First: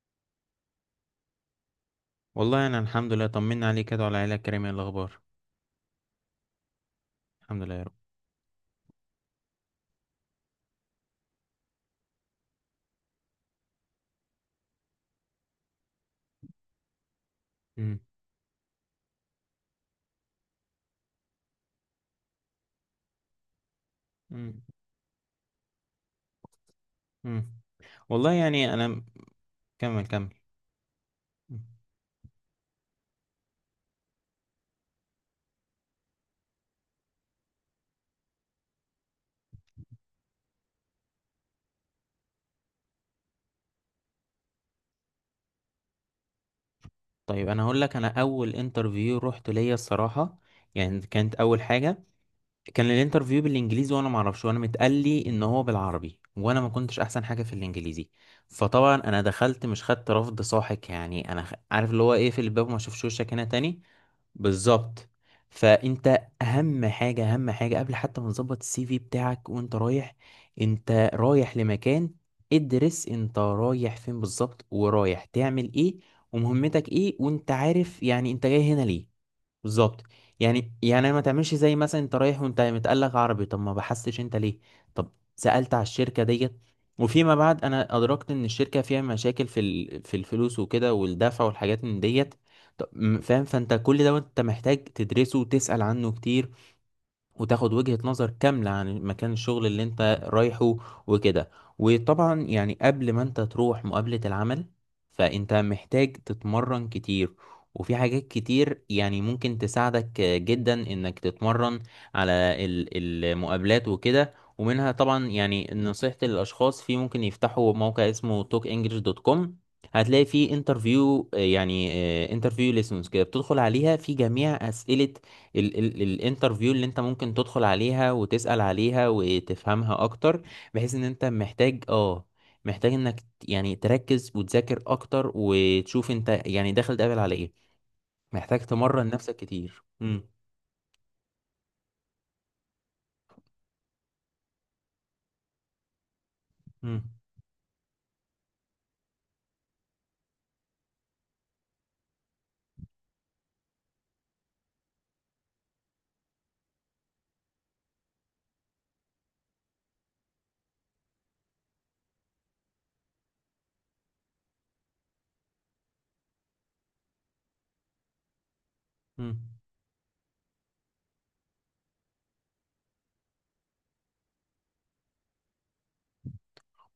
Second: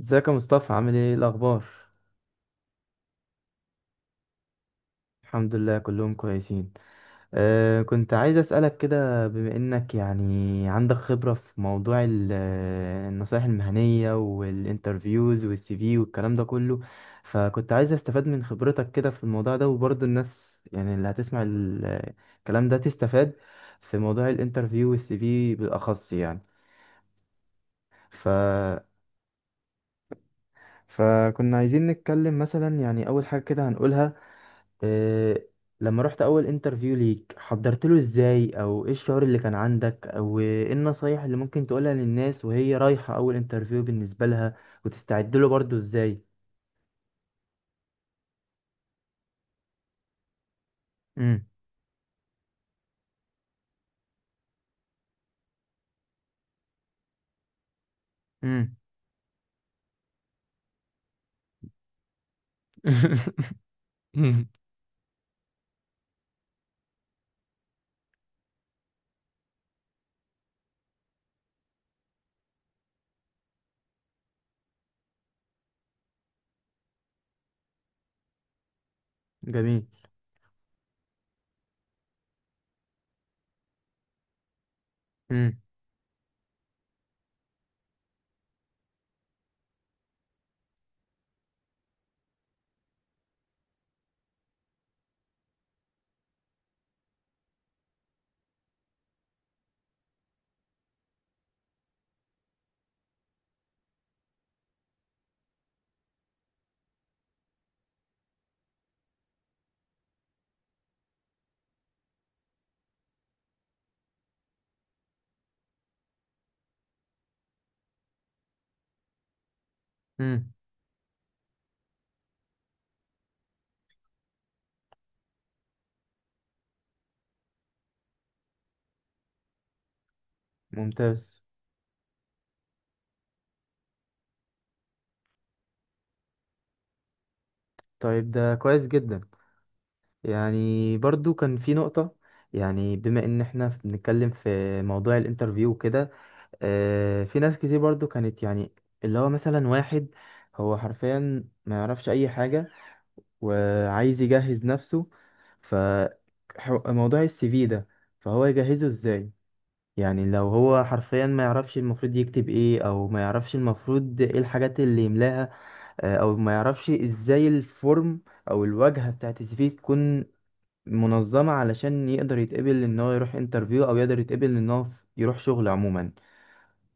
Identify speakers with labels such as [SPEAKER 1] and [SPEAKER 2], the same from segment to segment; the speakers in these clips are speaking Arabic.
[SPEAKER 1] ازيك يا مصطفى؟ عامل ايه؟ إيه الاخبار؟
[SPEAKER 2] والله انا الحمد لله، طمنا عليك كده وعلى العيله الكريمه. إيه الاخبار؟
[SPEAKER 1] الحمد لله كلهم كويسين.
[SPEAKER 2] الحمد لله يا رب.
[SPEAKER 1] كنت عايز اسالك كده بما انك يعني عندك خبره في موضوع النصائح المهنيه والانترفيوز والسي في والكلام ده كله. فكنت عايز
[SPEAKER 2] مم.
[SPEAKER 1] استفاد من خبرتك كده في الموضوع ده، وبرضه الناس يعني اللي هتسمع الكلام ده تستفاد في موضوع
[SPEAKER 2] مم.
[SPEAKER 1] الانترفيو والسي في بالاخص يعني.
[SPEAKER 2] مم.
[SPEAKER 1] ف
[SPEAKER 2] والله يعني انا كمل كمل.
[SPEAKER 1] فكنا
[SPEAKER 2] مم.
[SPEAKER 1] عايزين نتكلم مثلا يعني اول حاجه كده هنقولها إيه: لما رحت اول انترفيو ليك حضرت له ازاي، او ايه الشعور اللي كان عندك، او ايه النصايح اللي ممكن تقولها للناس وهي رايحة اول انترفيو بالنسبة لها، وتستعد له برضه ازاي؟
[SPEAKER 2] طيب انا هقول لك، انا اول انترفيو رحت ليا الصراحه، يعني كانت
[SPEAKER 1] امم.
[SPEAKER 2] اول حاجه، كان الانترفيو بالانجليزي وانا ما اعرفش، وانا متقال لي ان هو بالعربي، وانا ما كنتش احسن حاجه في الانجليزي.
[SPEAKER 1] امم.
[SPEAKER 2] فطبعا انا دخلت مش خدت رفض ساحق، يعني انا عارف اللي هو ايه؟ في الباب ما شافش وشك هنا تاني. بالظبط. فانت اهم حاجه، اهم حاجه قبل حتى ما تظبط السي في بتاعك وانت رايح، انت رايح لمكان، ادرس انت رايح فين بالظبط، ورايح تعمل ايه، ومهمتك ايه، وانت عارف يعني انت جاي هنا ليه.
[SPEAKER 1] جميل.
[SPEAKER 2] بالظبط. يعني ما تعملش زي مثلا انت رايح وانت متقلق عربي، طب ما بحثتش انت ليه؟ طب
[SPEAKER 1] امم.
[SPEAKER 2] سألت على الشركة ديت؟ وفيما بعد انا ادركت ان الشركة فيها مشاكل في الفلوس وكده، والدفع والحاجات من ديت. طب فاهم. فانت كل ده انت محتاج تدرسه وتسأل عنه كتير، وتاخد وجهة نظر كاملة عن مكان الشغل اللي انت رايحه وكده. وطبعا يعني قبل ما انت تروح مقابلة العمل، فانت محتاج تتمرن كتير. وفي حاجات كتير يعني ممكن تساعدك جدا انك تتمرن على المقابلات وكده، ومنها طبعا يعني نصيحتي للاشخاص، في ممكن يفتحوا موقع اسمه talkenglish.com. هتلاقي
[SPEAKER 1] امم.
[SPEAKER 2] فيه انترفيو، يعني انترفيو ليسنس كده، بتدخل عليها في جميع اسئلة ال ال الانترفيو اللي انت ممكن تدخل عليها وتسأل عليها وتفهمها اكتر. بحيث ان انت
[SPEAKER 1] ممتاز.
[SPEAKER 2] محتاج انك يعني تركز وتذاكر اكتر، وتشوف انت يعني داخل تقابل على ايه.
[SPEAKER 1] طيب، ده
[SPEAKER 2] محتاج
[SPEAKER 1] كويس
[SPEAKER 2] تمرن
[SPEAKER 1] جدا.
[SPEAKER 2] نفسك كتير. امم.
[SPEAKER 1] يعني برضو كان في نقطة، يعني بما ان احنا بنتكلم في موضوع الانترفيو كده،
[SPEAKER 2] امم.
[SPEAKER 1] في ناس كتير برضو كانت يعني اللي هو مثلا واحد. هو حرفيا ما يعرفش اي حاجة وعايز يجهز نفسه. ف موضوع السي في ده، فهو يجهزه ازاي؟ يعني لو هو حرفيا ما يعرفش المفروض يكتب ايه، او ما يعرفش المفروض ايه الحاجات اللي يملاها، او ما يعرفش ازاي الفورم او الواجهة بتاعت السي
[SPEAKER 2] إمم.
[SPEAKER 1] في تكون منظمة، علشان يقدر يتقبل ان هو يروح انترفيو او يقدر يتقبل ان هو يروح شغل عموما.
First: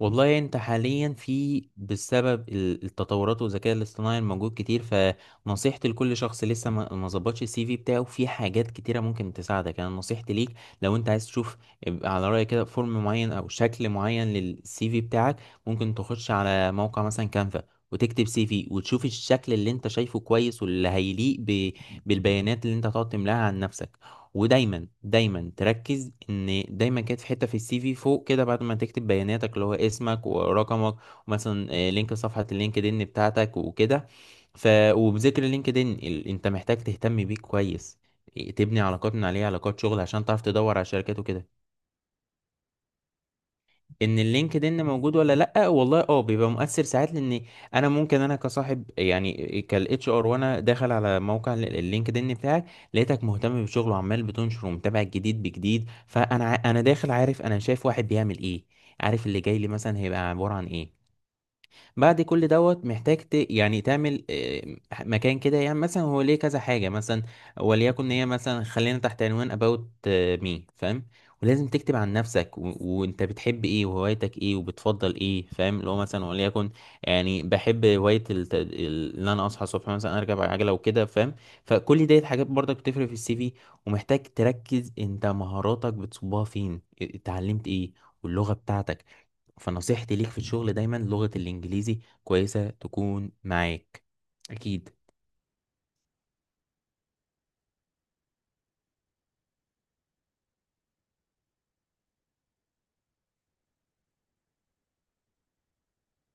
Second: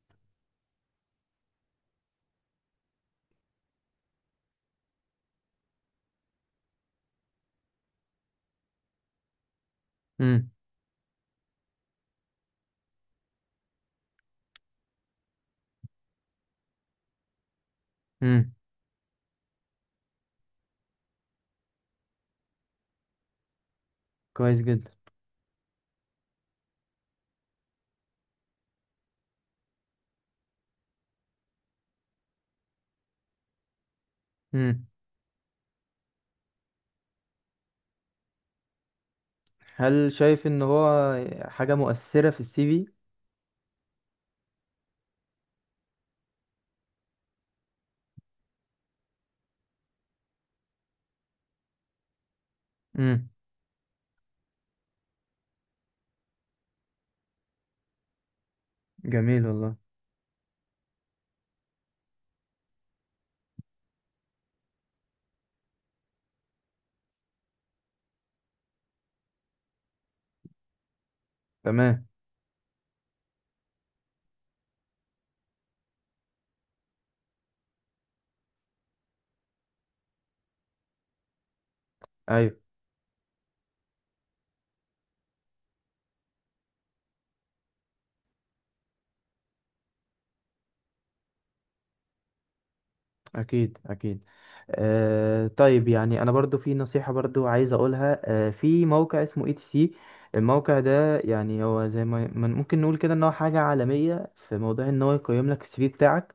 [SPEAKER 2] والله انت حاليا في بسبب التطورات والذكاء الاصطناعي الموجود كتير، فنصيحتي لكل شخص لسه ما ظبطش السي في بتاعه، في حاجات كتيرة ممكن تساعدك. انا نصيحتي ليك، لو انت عايز تشوف، يبقى على رأيك كده فورم معين او شكل معين للسي في بتاعك، ممكن تخش على موقع مثلا كانفا، وتكتب سي
[SPEAKER 1] مم.
[SPEAKER 2] في وتشوف الشكل اللي انت شايفه كويس، واللي هيليق بالبيانات اللي انت هتقعد تملاها عن نفسك.
[SPEAKER 1] كويس
[SPEAKER 2] ودايما
[SPEAKER 1] جدا.
[SPEAKER 2] دايما تركز ان دايما كانت في حته في السي في فوق كده، بعد ما تكتب بياناتك اللي هو اسمك ورقمك ومثلا لينك صفحه اللينكدين بتاعتك وكده. ف
[SPEAKER 1] مم.
[SPEAKER 2] وبذكر اللينكدين، انت محتاج تهتم بيه كويس. تبني علاقات من عليه، علاقات شغل
[SPEAKER 1] هل
[SPEAKER 2] عشان تعرف
[SPEAKER 1] شايف ان
[SPEAKER 2] تدور على
[SPEAKER 1] هو
[SPEAKER 2] شركات وكده.
[SPEAKER 1] حاجة مؤثرة في السي في؟
[SPEAKER 2] ان اللينكد ان موجود ولا لا؟ والله بيبقى مؤثر ساعات، لان انا ممكن انا كصاحب، يعني كالاتش ار، وانا داخل على موقع اللينكد ان بتاعك، لقيتك
[SPEAKER 1] امم.
[SPEAKER 2] مهتم بشغله وعمال بتنشر ومتابع الجديد بجديد، فانا انا داخل عارف، انا شايف واحد بيعمل ايه، عارف اللي
[SPEAKER 1] جميل
[SPEAKER 2] جاي لي
[SPEAKER 1] والله.
[SPEAKER 2] مثلا هيبقى عبارة عن ايه. بعد كل دوت محتاج يعني تعمل مكان كده، يعني مثلا هو ليه كذا حاجة مثلا، وليكن هي مثلا خلينا تحت عنوان about me، فاهم؟ ولازم تكتب
[SPEAKER 1] تمام.
[SPEAKER 2] عن نفسك وانت بتحب ايه، وهوايتك ايه، وبتفضل ايه. فاهم؟ اللي هو مثلا وليكن، يعني بحب هواية ان انا اصحى الصبح مثلا اركب عجلة وكده، فاهم؟ فكل ديت حاجات
[SPEAKER 1] ايوه.
[SPEAKER 2] برضك بتفرق في السي في. ومحتاج تركز انت مهاراتك بتصبها فين، اتعلمت ايه، واللغة بتاعتك. فنصيحتي ليك في الشغل، دايما لغة الإنجليزي كويسة تكون
[SPEAKER 1] أكيد
[SPEAKER 2] معاك.
[SPEAKER 1] أكيد.
[SPEAKER 2] أكيد.
[SPEAKER 1] طيب، يعني أنا برضو في نصيحة برضو عايز أقولها. في موقع اسمه اي تي سي. الموقع ده يعني هو زي ما ممكن نقول كده إن هو حاجة عالمية في موضوع إن هو يقيم لك السي في بتاعك.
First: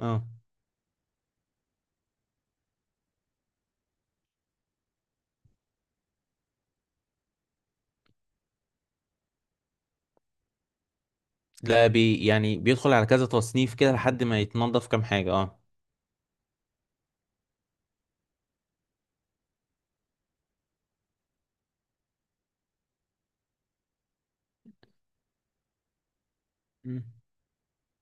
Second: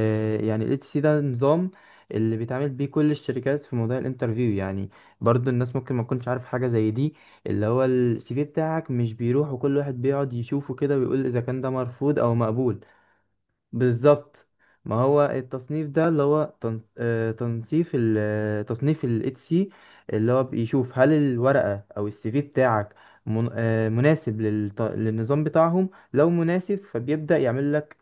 [SPEAKER 2] اه.
[SPEAKER 1] يعني الاي تي سي ده نظام اللي بيتعامل بيه كل الشركات في موضوع الانترفيو يعني. برضو الناس ممكن ما تكونش عارف حاجة زي دي، اللي هو السي في بتاعك مش بيروح وكل واحد بيقعد يشوفه كده ويقول إذا كان ده
[SPEAKER 2] ده
[SPEAKER 1] مرفوض أو
[SPEAKER 2] يعني
[SPEAKER 1] مقبول.
[SPEAKER 2] بيدخل على كذا تصنيف كده لحد ما
[SPEAKER 1] بالظبط.
[SPEAKER 2] يتنضف
[SPEAKER 1] ما
[SPEAKER 2] كام
[SPEAKER 1] هو
[SPEAKER 2] حاجة، اه.
[SPEAKER 1] التصنيف ده اللي هو تن- آه، تنصيف ال- آه، تصنيف ال HC، اللي هو بيشوف هل الورقة أو السي في بتاعك مناسب للنظام بتاعهم. لو مناسب،
[SPEAKER 2] مم.
[SPEAKER 1] فبيبدأ يعمل لك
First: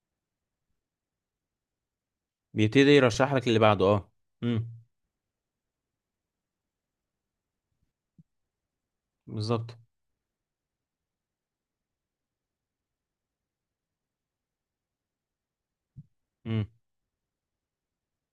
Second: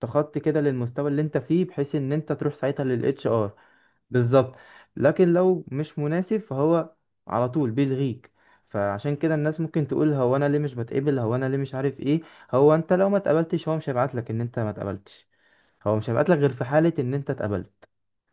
[SPEAKER 1] تخطي كده للمستوى اللي انت فيه، بحيث ان انت تروح ساعتها
[SPEAKER 2] بيبتدي
[SPEAKER 1] لل
[SPEAKER 2] يرشح لك
[SPEAKER 1] HR.
[SPEAKER 2] اللي بعده، اه.
[SPEAKER 1] بالظبط.
[SPEAKER 2] امم.
[SPEAKER 1] لكن لو مش مناسب، فهو على طول بيلغيك. فعشان كده الناس
[SPEAKER 2] بالظبط.
[SPEAKER 1] ممكن تقول: هو انا ليه مش بتقبل، هو انا ليه مش عارف ايه. هو انت لو ما اتقبلتش، هو مش هيبعت لك ان انت ما اتقبلتش. هو مش هيبعت لك غير في
[SPEAKER 2] امم.
[SPEAKER 1] حالة ان انت اتقبلت،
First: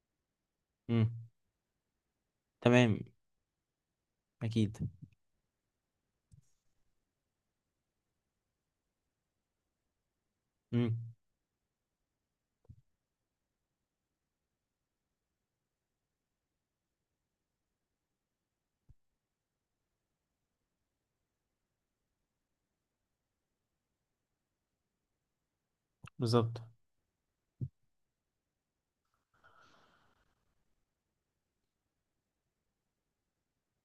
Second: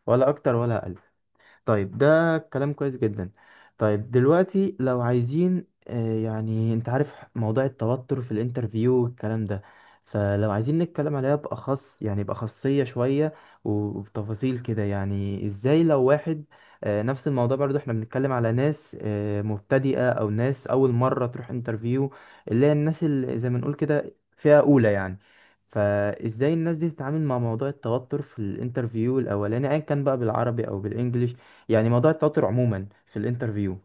[SPEAKER 1] ولا اكتر ولا اقل.
[SPEAKER 2] امم.
[SPEAKER 1] طيب، ده كلام كويس
[SPEAKER 2] تمام.
[SPEAKER 1] جدا. طيب دلوقتي
[SPEAKER 2] أكيد.
[SPEAKER 1] لو عايزين، يعني انت عارف موضوع التوتر في الانترفيو والكلام ده. فلو عايزين
[SPEAKER 2] امم.
[SPEAKER 1] نتكلم عليها بأخص، يعني بأخصية شوية وبتفاصيل كده، يعني ازاي لو واحد، نفس الموضوع برضو احنا بنتكلم على ناس مبتدئة او ناس اول مرة تروح انترفيو. اللي هي الناس اللي زي ما نقول كده فئة اولى يعني. فازاي
[SPEAKER 2] بالظبط.
[SPEAKER 1] الناس دي تتعامل مع موضوع التوتر في الانترفيو الاولاني، ايا كان بقى بالعربي او بالانجليش، يعني موضوع التوتر عموما في الانترفيو؟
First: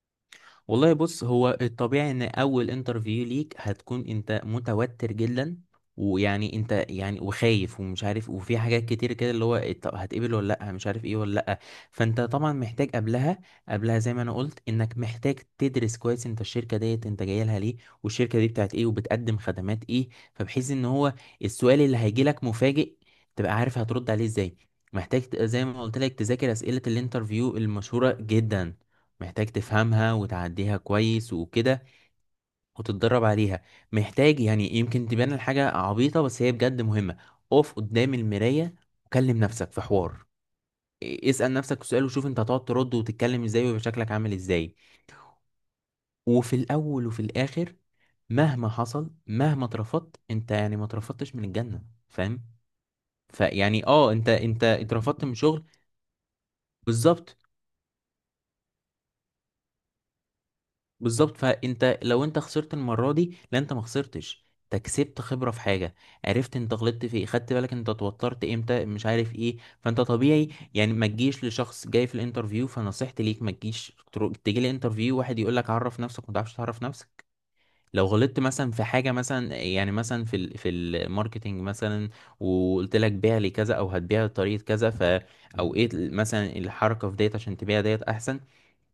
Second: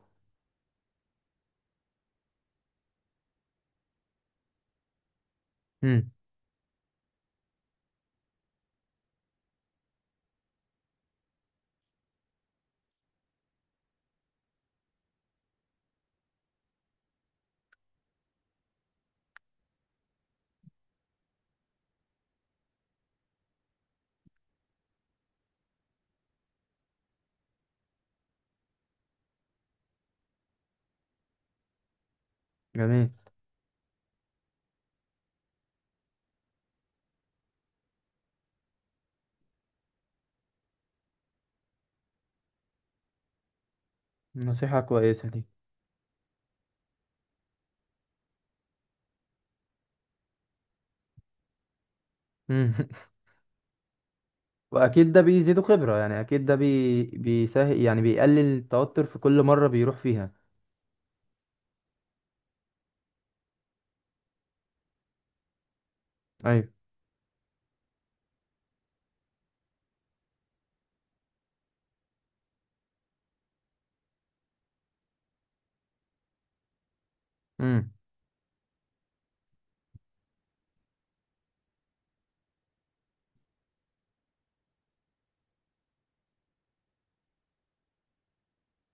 [SPEAKER 2] والله بص، هو الطبيعي ان اول انترفيو ليك هتكون انت متوتر جدا،
[SPEAKER 1] امم.
[SPEAKER 2] ويعني انت يعني وخايف ومش عارف، وفي حاجات كتير كده، اللي هو إيه، طب هتقبل ولا لا، مش عارف ايه ولا لا. فانت طبعا محتاج قبلها، زي ما انا قلت، انك محتاج تدرس كويس انت الشركة ديت، انت جاي لها ليه، والشركة دي بتاعت ايه، وبتقدم خدمات ايه. فبحيث ان هو السؤال اللي هيجي لك مفاجئ، تبقى عارف هترد عليه ازاي. محتاج زي ما قلت لك، تذاكر اسئلة الانترفيو المشهورة جدا، محتاج تفهمها وتعديها كويس وكده،
[SPEAKER 1] جميل.
[SPEAKER 2] وتتدرب عليها. محتاج، يعني يمكن تبان الحاجة عبيطة بس هي بجد مهمة، اقف قدام المراية، وكلم نفسك في حوار. اسأل نفسك سؤال، وشوف انت هتقعد ترد وتتكلم ازاي، ويبقى شكلك عامل ازاي.
[SPEAKER 1] نصيحة كويسة دي.
[SPEAKER 2] وفي الاول وفي الاخر، مهما حصل، مهما اترفضت انت، يعني ما اترفضتش من الجنة، فاهم؟
[SPEAKER 1] امم.
[SPEAKER 2] فيعني انت
[SPEAKER 1] واكيد ده
[SPEAKER 2] اترفضت من
[SPEAKER 1] بيزيده
[SPEAKER 2] شغل.
[SPEAKER 1] خبرة، يعني اكيد ده
[SPEAKER 2] بالظبط،
[SPEAKER 1] بيسهل، يعني بيقلل التوتر في كل مرة بيروح فيها.
[SPEAKER 2] بالظبط. فانت لو انت خسرت المره دي، لا انت ما خسرتش، انت كسبت خبره في حاجه، عرفت
[SPEAKER 1] ايوه.
[SPEAKER 2] انت غلطت في ايه، خدت بالك انت اتوترت امتى، مش عارف ايه، فانت طبيعي. يعني ما تجيش لشخص جاي في الانترفيو، فنصيحتي ليك ما تجيش تيجي لي انترفيو، واحد يقول لك عرف نفسك ما تعرفش تعرف نفسك.
[SPEAKER 1] امم.
[SPEAKER 2] لو غلطت مثلا في حاجه مثلا، يعني مثلا في الماركتنج مثلا، وقلت لك بيع لي كذا، او هتبيع بطريقه كذا، او ايه مثلا الحركه في ديت عشان تبيع ديت احسن،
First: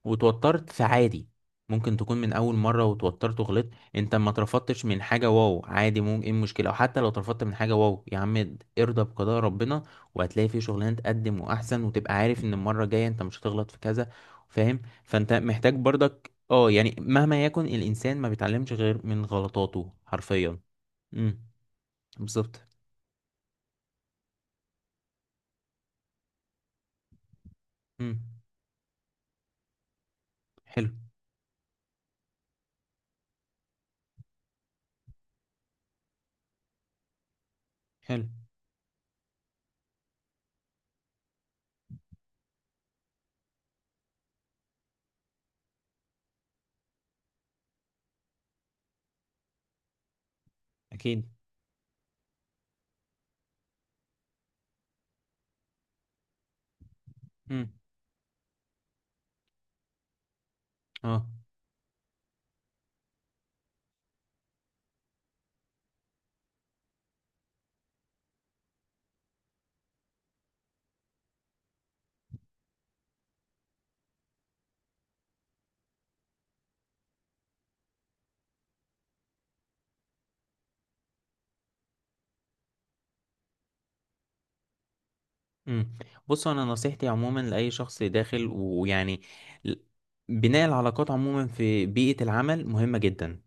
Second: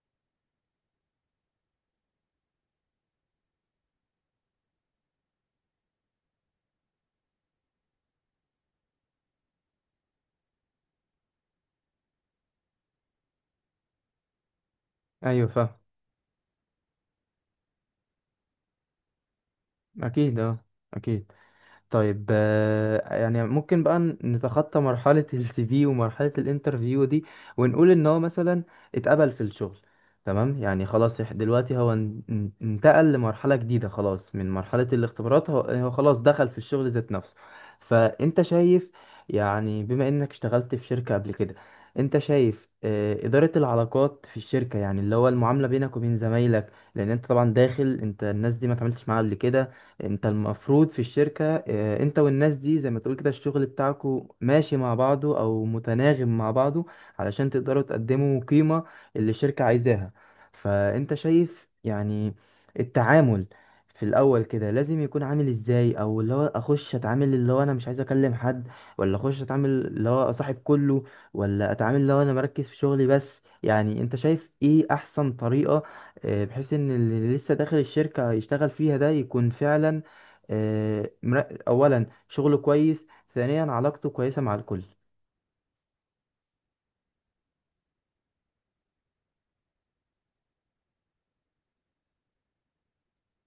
[SPEAKER 2] وتوترت، فعادي. ممكن تكون من اول مره وتوترت وغلطت. انت ما اترفضتش من حاجه، واو عادي، ممكن ايه المشكله، او حتى لو اترفضت من حاجه، واو يا عم ارضى بقضاء ربنا، وهتلاقي في شغلانه تقدم واحسن، وتبقى عارف ان المره الجايه انت مش هتغلط في كذا. فاهم؟ فانت
[SPEAKER 1] ايوه فاهم.
[SPEAKER 2] محتاج برضك يعني مهما يكن الانسان، ما بيتعلمش غير من غلطاته
[SPEAKER 1] اكيد
[SPEAKER 2] حرفيا.
[SPEAKER 1] اه اكيد.
[SPEAKER 2] امم.
[SPEAKER 1] طيب،
[SPEAKER 2] بالظبط.
[SPEAKER 1] يعني ممكن بقى نتخطى مرحلة السي في ومرحلة الانترفيو دي ونقول ان هو
[SPEAKER 2] امم.
[SPEAKER 1] مثلا اتقبل في الشغل. تمام، يعني
[SPEAKER 2] حلو.
[SPEAKER 1] خلاص. دلوقتي هو انتقل لمرحلة جديدة، خلاص من مرحلة الاختبارات، هو خلاص دخل في الشغل ذات نفسه.
[SPEAKER 2] حلو.
[SPEAKER 1] فانت شايف، يعني بما انك اشتغلت في شركة قبل كده، انت شايف إدارة العلاقات في الشركة، يعني اللي هو المعاملة بينك وبين زمايلك. لأن انت طبعا داخل، انت الناس دي ما اتعاملتش معاها قبل كده. انت المفروض في
[SPEAKER 2] اكيد.
[SPEAKER 1] الشركة، انت والناس دي زي ما تقول كده الشغل بتاعكو ماشي مع بعضه او متناغم مع بعضه. علشان
[SPEAKER 2] امم.
[SPEAKER 1] تقدروا تقدموا قيمة اللي الشركة عايزاها. فانت
[SPEAKER 2] اه.
[SPEAKER 1] شايف يعني التعامل في الاول كده لازم يكون عامل ازاي، او اللي هو اخش اتعامل اللي هو انا مش عايز اكلم حد، ولا اخش اتعامل اللي هو اصاحب كله، ولا اتعامل اللي هو انا مركز في شغلي بس؟ يعني انت شايف ايه احسن طريقة، بحيث ان اللي لسه داخل الشركة يشتغل فيها ده يكون فعلا، اولا شغله كويس، ثانيا علاقته كويسة مع الكل.
[SPEAKER 2] امم. بص، انا نصيحتي عموما لاي شخص داخل، ويعني ل- بناء العلاقات عموما في بيئة العمل مهمة جدا.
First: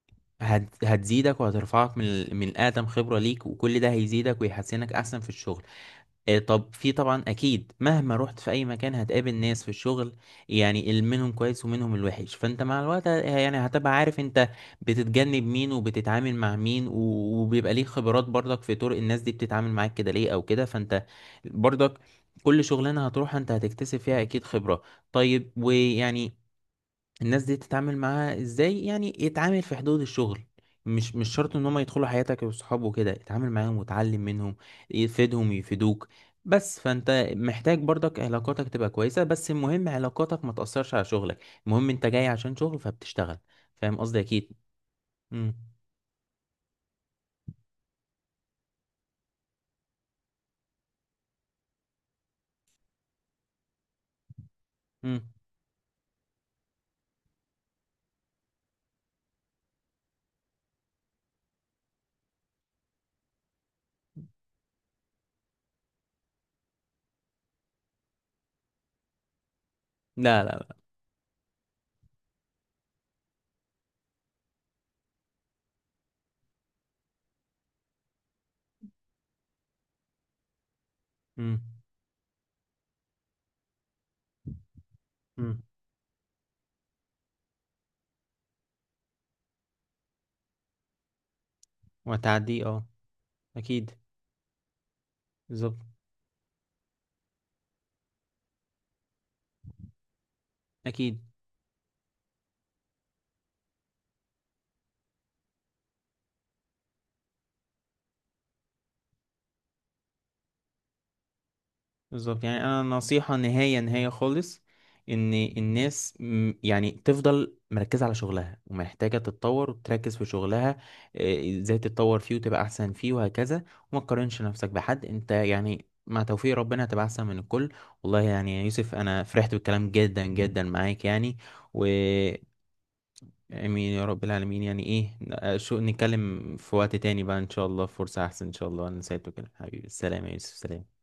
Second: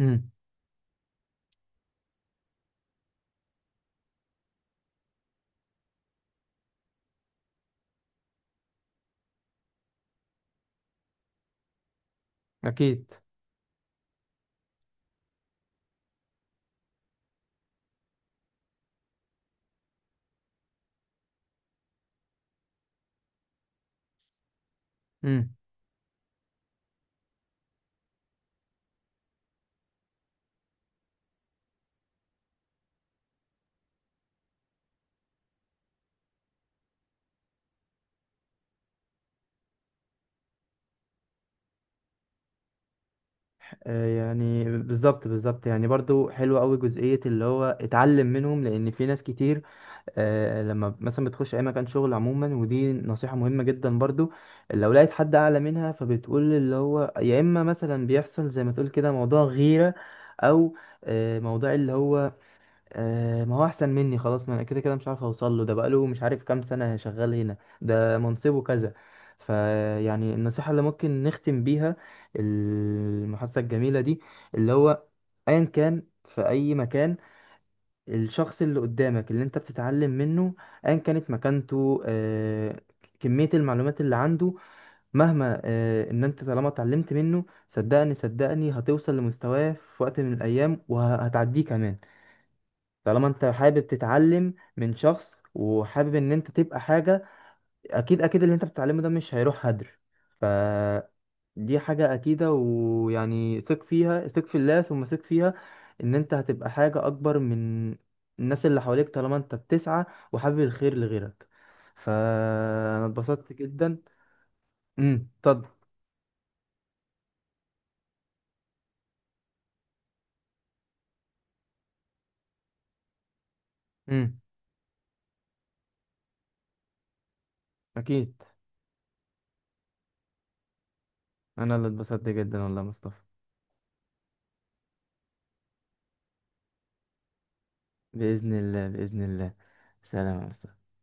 [SPEAKER 1] امم.
[SPEAKER 2] هتزيدك وهترفعك من الادم خبرة ليك، وكل ده هيزيدك ويحسنك احسن في الشغل. طب في طبعا اكيد مهما رحت في اي مكان هتقابل ناس في الشغل، يعني منهم كويس ومنهم الوحش، فانت مع الوقت
[SPEAKER 1] اكيد.
[SPEAKER 2] يعني هتبقى عارف انت بتتجنب مين وبتتعامل مع مين، وبيبقى ليك خبرات برضك في طرق الناس دي بتتعامل معاك كده ليه او كده. فانت برضك كل شغلانة هتروح انت هتكتسب فيها اكيد خبرة. طيب،
[SPEAKER 1] امم.
[SPEAKER 2] ويعني الناس دي تتعامل معاها ازاي، يعني يتعامل في حدود الشغل، مش شرط ان هم يدخلوا حياتك وصحابه وكده، اتعامل معاهم وتعلم منهم، يفيدهم يفيدوك. بس فانت محتاج برضك علاقاتك تبقى كويسة، بس المهم علاقاتك ما تأثرش على شغلك، المهم انت جاي عشان شغل فبتشتغل. فاهم قصدي؟ اكيد.
[SPEAKER 1] يعني بالظبط
[SPEAKER 2] امم.
[SPEAKER 1] بالظبط، يعني برضو حلوة قوي جزئية اللي هو اتعلم منهم، لان في ناس كتير لما مثلا بتخش اي مكان شغل عموما، ودي نصيحة مهمة جدا برضو. لو لقيت
[SPEAKER 2] امم.
[SPEAKER 1] حد اعلى منها، فبتقول اللي هو: يا اما مثلا بيحصل زي ما تقول كده موضوع غيرة، او موضوع اللي هو ما هو احسن مني، خلاص ما انا كده كده مش عارف اوصل له، ده بقاله مش عارف كام سنة شغال هنا، ده منصبه كذا. فيعني
[SPEAKER 2] لا، لا،
[SPEAKER 1] النصيحة
[SPEAKER 2] لا.
[SPEAKER 1] اللي ممكن نختم بيها المحادثة الجميلة دي اللي هو: ايا كان في اي مكان، الشخص اللي قدامك اللي انت بتتعلم منه، ايا كانت
[SPEAKER 2] امم.
[SPEAKER 1] مكانته، كمية المعلومات اللي عنده، مهما
[SPEAKER 2] امم.
[SPEAKER 1] ان انت طالما اتعلمت منه، صدقني صدقني هتوصل لمستواه في وقت من الايام وهتعديه كمان.
[SPEAKER 2] وهتعديه، اه.
[SPEAKER 1] طالما انت حابب
[SPEAKER 2] اكيد.
[SPEAKER 1] تتعلم من شخص
[SPEAKER 2] بالظبط.
[SPEAKER 1] وحابب ان انت تبقى حاجة، اكيد اكيد اللي انت بتتعلمه ده مش هيروح هدر. ف
[SPEAKER 2] اكيد.
[SPEAKER 1] دي حاجة أكيدة، ويعني ثق فيها، ثق في الله ثم ثق فيها. إن أنت هتبقى حاجة أكبر من الناس اللي حواليك طالما أنت بتسعى وحابب الخير لغيرك.
[SPEAKER 2] بالظبط. يعني انا
[SPEAKER 1] فأنا
[SPEAKER 2] نصيحة
[SPEAKER 1] اتبسطت
[SPEAKER 2] نهاية
[SPEAKER 1] جدا.
[SPEAKER 2] نهاية خالص،
[SPEAKER 1] امم.
[SPEAKER 2] ان
[SPEAKER 1] اتفضل.
[SPEAKER 2] الناس يعني تفضل مركزة على شغلها، ومحتاجة تتطور وتركز في شغلها، ازاي تتطور فيه وتبقى احسن فيه، وهكذا. وما
[SPEAKER 1] امم.
[SPEAKER 2] تقارنش نفسك بحد، انت يعني مع توفيق ربنا هتبقى احسن من الكل. والله
[SPEAKER 1] أكيد.
[SPEAKER 2] يعني يا يوسف، انا فرحت بالكلام جدا جدا معاك يعني.
[SPEAKER 1] أنا
[SPEAKER 2] و
[SPEAKER 1] اللي اتبسطت جدا والله يا مصطفى.
[SPEAKER 2] امين يا رب العالمين. يعني ايه، شو نتكلم في وقت تاني بقى، ان شاء الله فرصة احسن.
[SPEAKER 1] بإذن
[SPEAKER 2] ان شاء
[SPEAKER 1] الله
[SPEAKER 2] الله انا
[SPEAKER 1] بإذن
[SPEAKER 2] نسيته كده
[SPEAKER 1] الله.
[SPEAKER 2] حبيبي. السلام يا
[SPEAKER 1] سلام يا
[SPEAKER 2] يوسف.
[SPEAKER 1] مصطفى.
[SPEAKER 2] سلام.